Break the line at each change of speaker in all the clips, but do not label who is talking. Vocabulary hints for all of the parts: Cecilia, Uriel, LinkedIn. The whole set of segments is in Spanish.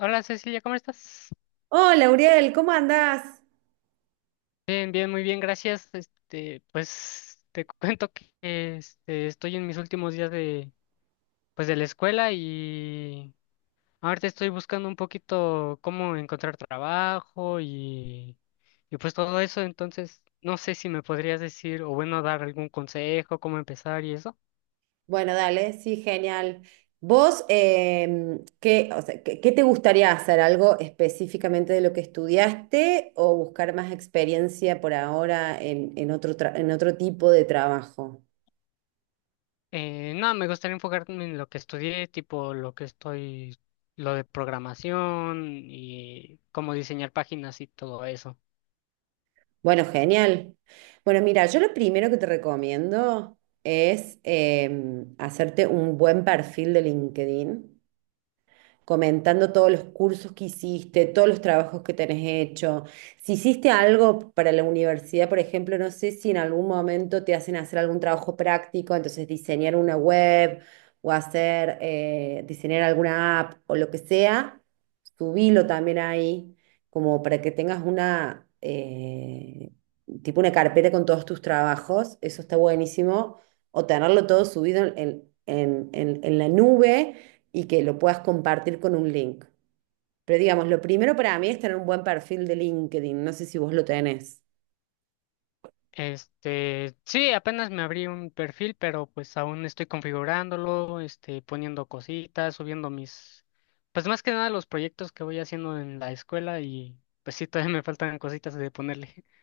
Hola Cecilia, ¿cómo estás?
Hola, Uriel, ¿cómo andás?
Bien, bien, muy bien, gracias. Pues te cuento que estoy en mis últimos días de, pues, de la escuela y ahorita estoy buscando un poquito cómo encontrar trabajo y pues todo eso. Entonces, no sé si me podrías decir o bueno, dar algún consejo, cómo empezar y eso.
Bueno, dale, sí, genial. Vos, ¿qué, o sea, qué, qué te gustaría hacer? ¿Algo específicamente de lo que estudiaste o buscar más experiencia por ahora en otro, en otro tipo de trabajo?
No, me gustaría enfocarme en lo que estudié, tipo lo que estoy, lo de programación y cómo diseñar páginas y todo eso.
Bueno, genial. Bueno, mira, yo lo primero que te recomiendo es hacerte un buen perfil de LinkedIn, comentando todos los cursos que hiciste, todos los trabajos que tenés hecho. Si hiciste algo para la universidad, por ejemplo, no sé si en algún momento te hacen hacer algún trabajo práctico, entonces diseñar una web o hacer, diseñar alguna app o lo que sea, subilo también ahí, como para que tengas una, tipo una carpeta con todos tus trabajos, eso está buenísimo, o tenerlo todo subido en la nube y que lo puedas compartir con un link. Pero digamos, lo primero para mí es tener un buen perfil de LinkedIn. No sé si vos lo tenés.
Sí, apenas me abrí un perfil, pero pues aún estoy configurándolo, poniendo cositas, subiendo mis, pues más que nada los proyectos que voy haciendo en la escuela y pues sí, todavía me faltan cositas de ponerle.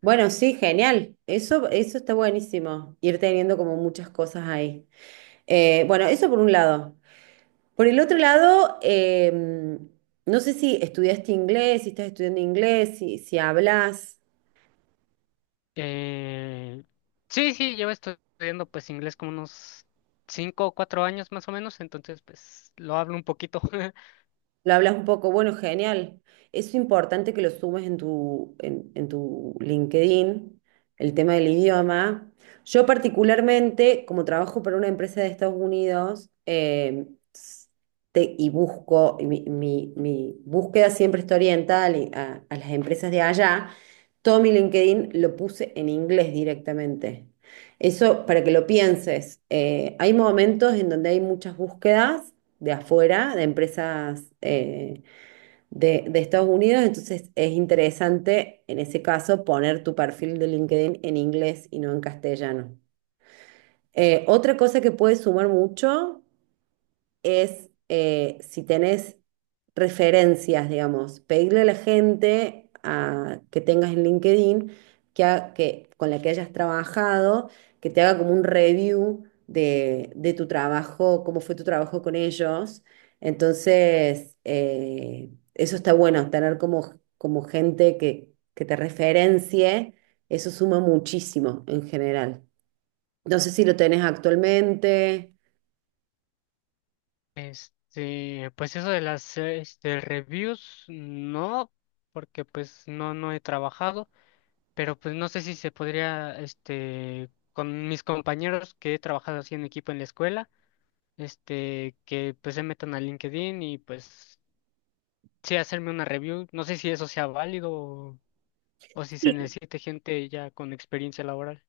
Bueno, sí, genial. Eso está buenísimo. Ir teniendo como muchas cosas ahí. Bueno, eso por un lado. Por el otro lado, no sé si estudiaste inglés, si estás estudiando inglés, si hablas.
Eh, sí, llevo estudiando pues inglés como unos cinco o cuatro años más o menos, entonces pues lo hablo un poquito.
Lo hablas un poco, bueno, genial. Es importante que lo sumes en tu, en tu LinkedIn, el tema del idioma. Yo particularmente, como trabajo para una empresa de Estados Unidos, s- y busco, y mi búsqueda siempre está orientada a las empresas de allá, todo mi LinkedIn lo puse en inglés directamente. Eso para que lo pienses. Hay momentos en donde hay muchas búsquedas de afuera, de empresas de Estados Unidos, entonces es interesante en ese caso poner tu perfil de LinkedIn en inglés y no en castellano. Otra cosa que puede sumar mucho es si tenés referencias, digamos, pedirle a la gente que tengas en LinkedIn que, con la que hayas trabajado, que te haga como un review de tu trabajo, cómo fue tu trabajo con ellos. Entonces, eso está bueno, tener como, como gente que te referencie, eso suma muchísimo en general. No sé si lo tenés actualmente.
Pues eso de las reviews, no, porque pues no, no he trabajado. Pero pues no sé si se podría, con mis compañeros que he trabajado así en equipo en la escuela, que pues se metan a LinkedIn y pues sí hacerme una review. No sé si eso sea válido o si se necesite gente ya con experiencia laboral.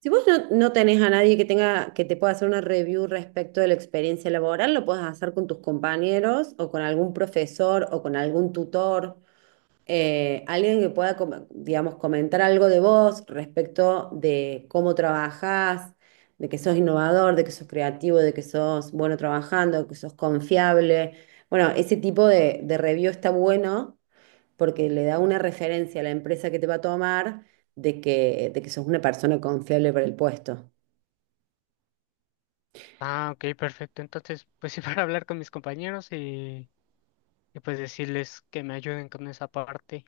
Si vos no tenés a nadie que tenga, que te pueda hacer una review respecto de la experiencia laboral, lo puedes hacer con tus compañeros o con algún profesor o con algún tutor, alguien que pueda, digamos, comentar algo de vos respecto de cómo trabajás, de que sos innovador, de que sos creativo, de que sos bueno trabajando, de que sos confiable. Bueno, ese tipo de review está bueno porque le da una referencia a la empresa que te va a tomar de que sos una persona confiable para el puesto.
Ah, ok, perfecto. Entonces, pues sí, para hablar con mis compañeros y pues decirles que me ayuden con esa parte.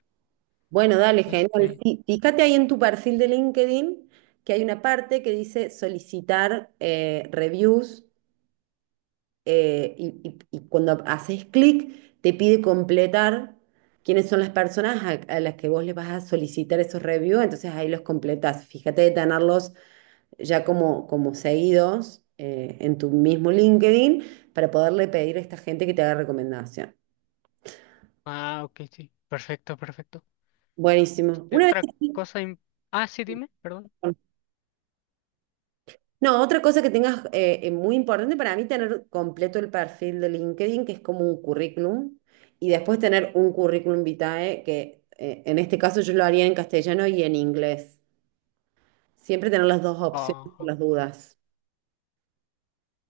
Bueno, dale, genial.
Este,
Sí, fíjate ahí en tu perfil de LinkedIn que hay una parte que dice solicitar reviews, y, y cuando haces clic te pide completar quiénes son las personas a las que vos les vas a solicitar esos reviews, entonces ahí los completas. Fíjate de tenerlos ya como, como seguidos en tu mismo LinkedIn para poderle pedir a esta gente que te haga recomendación.
ah, ok, sí. Perfecto, perfecto.
Buenísimo.
Este,
Una vez
otra
que...
cosa, im- ah, sí, dime, perdón.
No, otra cosa que tengas muy importante para mí, tener completo el perfil de LinkedIn, que es como un currículum, y después tener un currículum vitae, que en este caso yo lo haría en castellano y en inglés. Siempre tener las dos opciones por las dudas.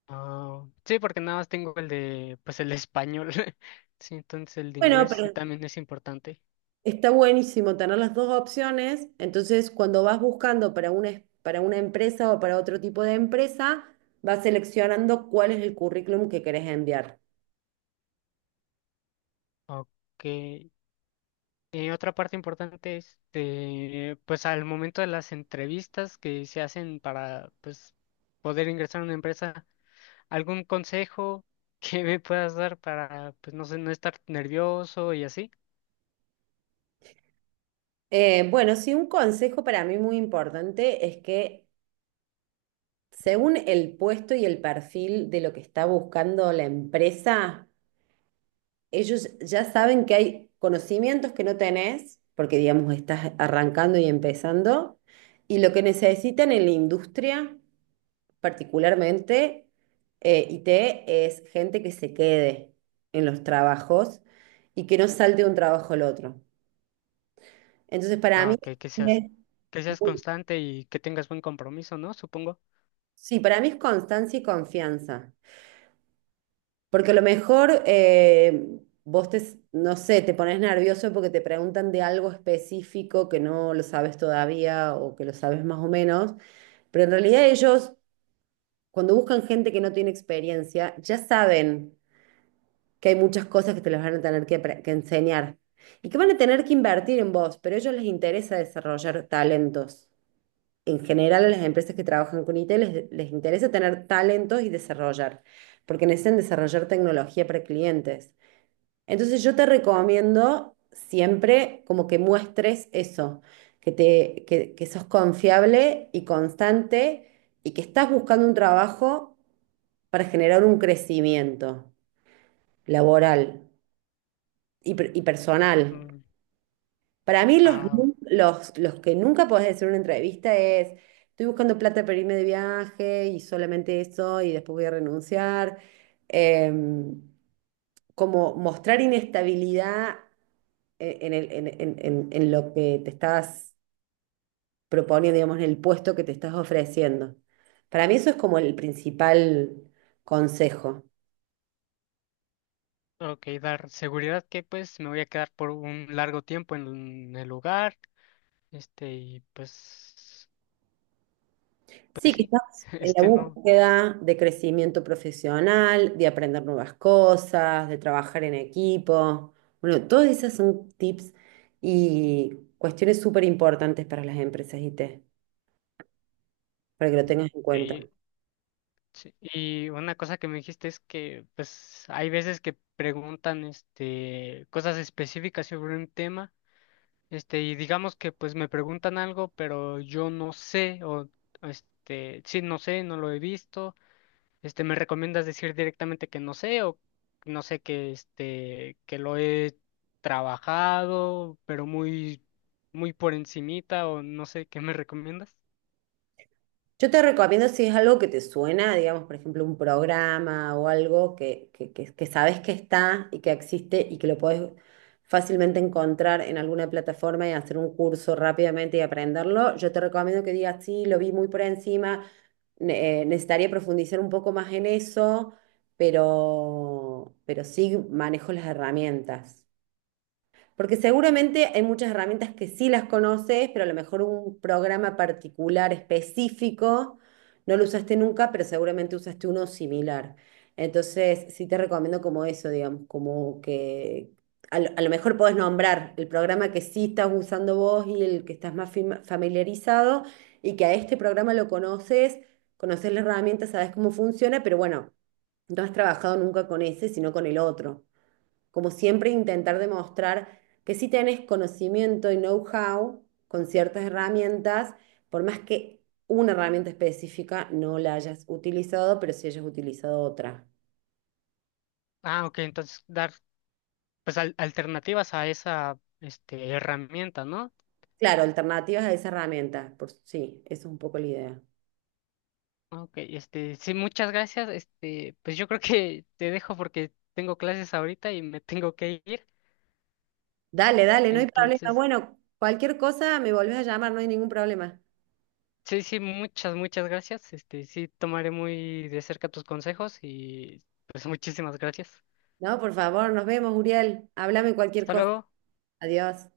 Ah, sí, porque nada más tengo el de, pues el español. Sí, entonces el de
Bueno,
inglés sí
pero
también es importante.
está buenísimo tener las dos opciones, entonces cuando vas buscando para una, para una empresa o para otro tipo de empresa, vas seleccionando cuál es el currículum que querés enviar.
Ok. Y otra parte importante es, de, pues al momento de las entrevistas que se hacen para, pues, poder ingresar a una empresa, ¿algún consejo que me puedas dar para, pues, no sé, no estar nervioso y así?
Bueno, sí, un consejo para mí muy importante es que según el puesto y el perfil de lo que está buscando la empresa, ellos ya saben que hay conocimientos que no tenés, porque digamos estás arrancando y empezando, y lo que necesitan en la industria, particularmente, IT, es gente que se quede en los trabajos y que no salte de un trabajo al otro. Entonces, para
Ah,
mí,
ok,
es
que seas
muy-
constante y que tengas buen compromiso, ¿no? Supongo.
sí, para mí es constancia y confianza. Porque a lo mejor vos no sé, te pones nervioso porque te preguntan de algo específico que no lo sabes todavía o que lo sabes más o menos, pero en realidad ellos, cuando buscan gente que no tiene experiencia, ya saben que hay muchas cosas que te las van a tener que enseñar y que van a tener que invertir en vos, pero a ellos les interesa desarrollar talentos. En general, a las empresas que trabajan con IT les interesa tener talentos y desarrollar, porque necesitan desarrollar tecnología para clientes. Entonces, yo te recomiendo siempre como que muestres eso, que sos confiable y constante y que estás buscando un trabajo para generar un crecimiento laboral y personal.
Mm,
Para mí
ah,
los que nunca podés decir en una entrevista es, estoy buscando plata para irme de viaje y solamente eso y después voy a renunciar. Em, como mostrar inestabilidad e- en el- en lo que te estás proponiendo, digamos, en el puesto que te estás ofreciendo. Para mí eso es como el principal consejo.
Ok, dar seguridad que pues me voy a quedar por un largo tiempo en el lugar, y pues,
Sí,
pues sí,
quizás en la
no.
búsqueda de crecimiento profesional, de aprender nuevas cosas, de trabajar en equipo. Bueno, todas esas son tips y cuestiones súper importantes para las empresas IT, para que lo tengas en cuenta.
Ok, sí. Y una cosa que me dijiste es que pues hay veces que preguntan cosas específicas sobre un tema, y digamos que pues me preguntan algo, pero yo no sé, o sí, no sé, no lo he visto. ¿Me recomiendas decir directamente que no sé o no sé que que lo he trabajado, pero muy por encimita o no sé qué me recomiendas?
Yo te recomiendo si es algo que te suena, digamos, por ejemplo, un programa o algo que sabes que está y que existe y que lo podés fácilmente encontrar en alguna plataforma y hacer un curso rápidamente y aprenderlo. Yo te recomiendo que digas, sí, lo vi muy por encima, necesitaría profundizar un poco más en eso, pero sí manejo las herramientas. Porque seguramente hay muchas herramientas que sí las conoces, pero a lo mejor un programa particular específico no lo usaste nunca, pero seguramente usaste uno similar. Entonces, sí te recomiendo como eso, digamos, como que a a lo mejor podés nombrar el programa que sí estás usando vos y el que estás más familiarizado y que a este programa lo conoces, conoces la herramienta, sabes cómo funciona, pero bueno, no has trabajado nunca con ese, sino con el otro, como siempre intentar demostrar que sí tenés conocimiento y know-how con ciertas herramientas, por más que una herramienta específica no la hayas utilizado, pero sí hayas utilizado otra.
Ah, ok, entonces dar pues alternativas a esa herramienta, ¿no?
Claro, alternativas a esa herramienta, por, sí, eso es un poco la idea.
Ok, sí, muchas gracias. Pues yo creo que te dejo porque tengo clases ahorita y me tengo que ir.
Dale, dale, no hay problema.
Entonces
Bueno, cualquier cosa me volvés a llamar, no hay ningún problema.
sí, sí, muchas, muchas gracias. Sí, tomaré muy de cerca tus consejos y pues muchísimas gracias.
No, por favor, nos vemos, Uriel. Háblame cualquier
Hasta
cosa.
luego.
Adiós.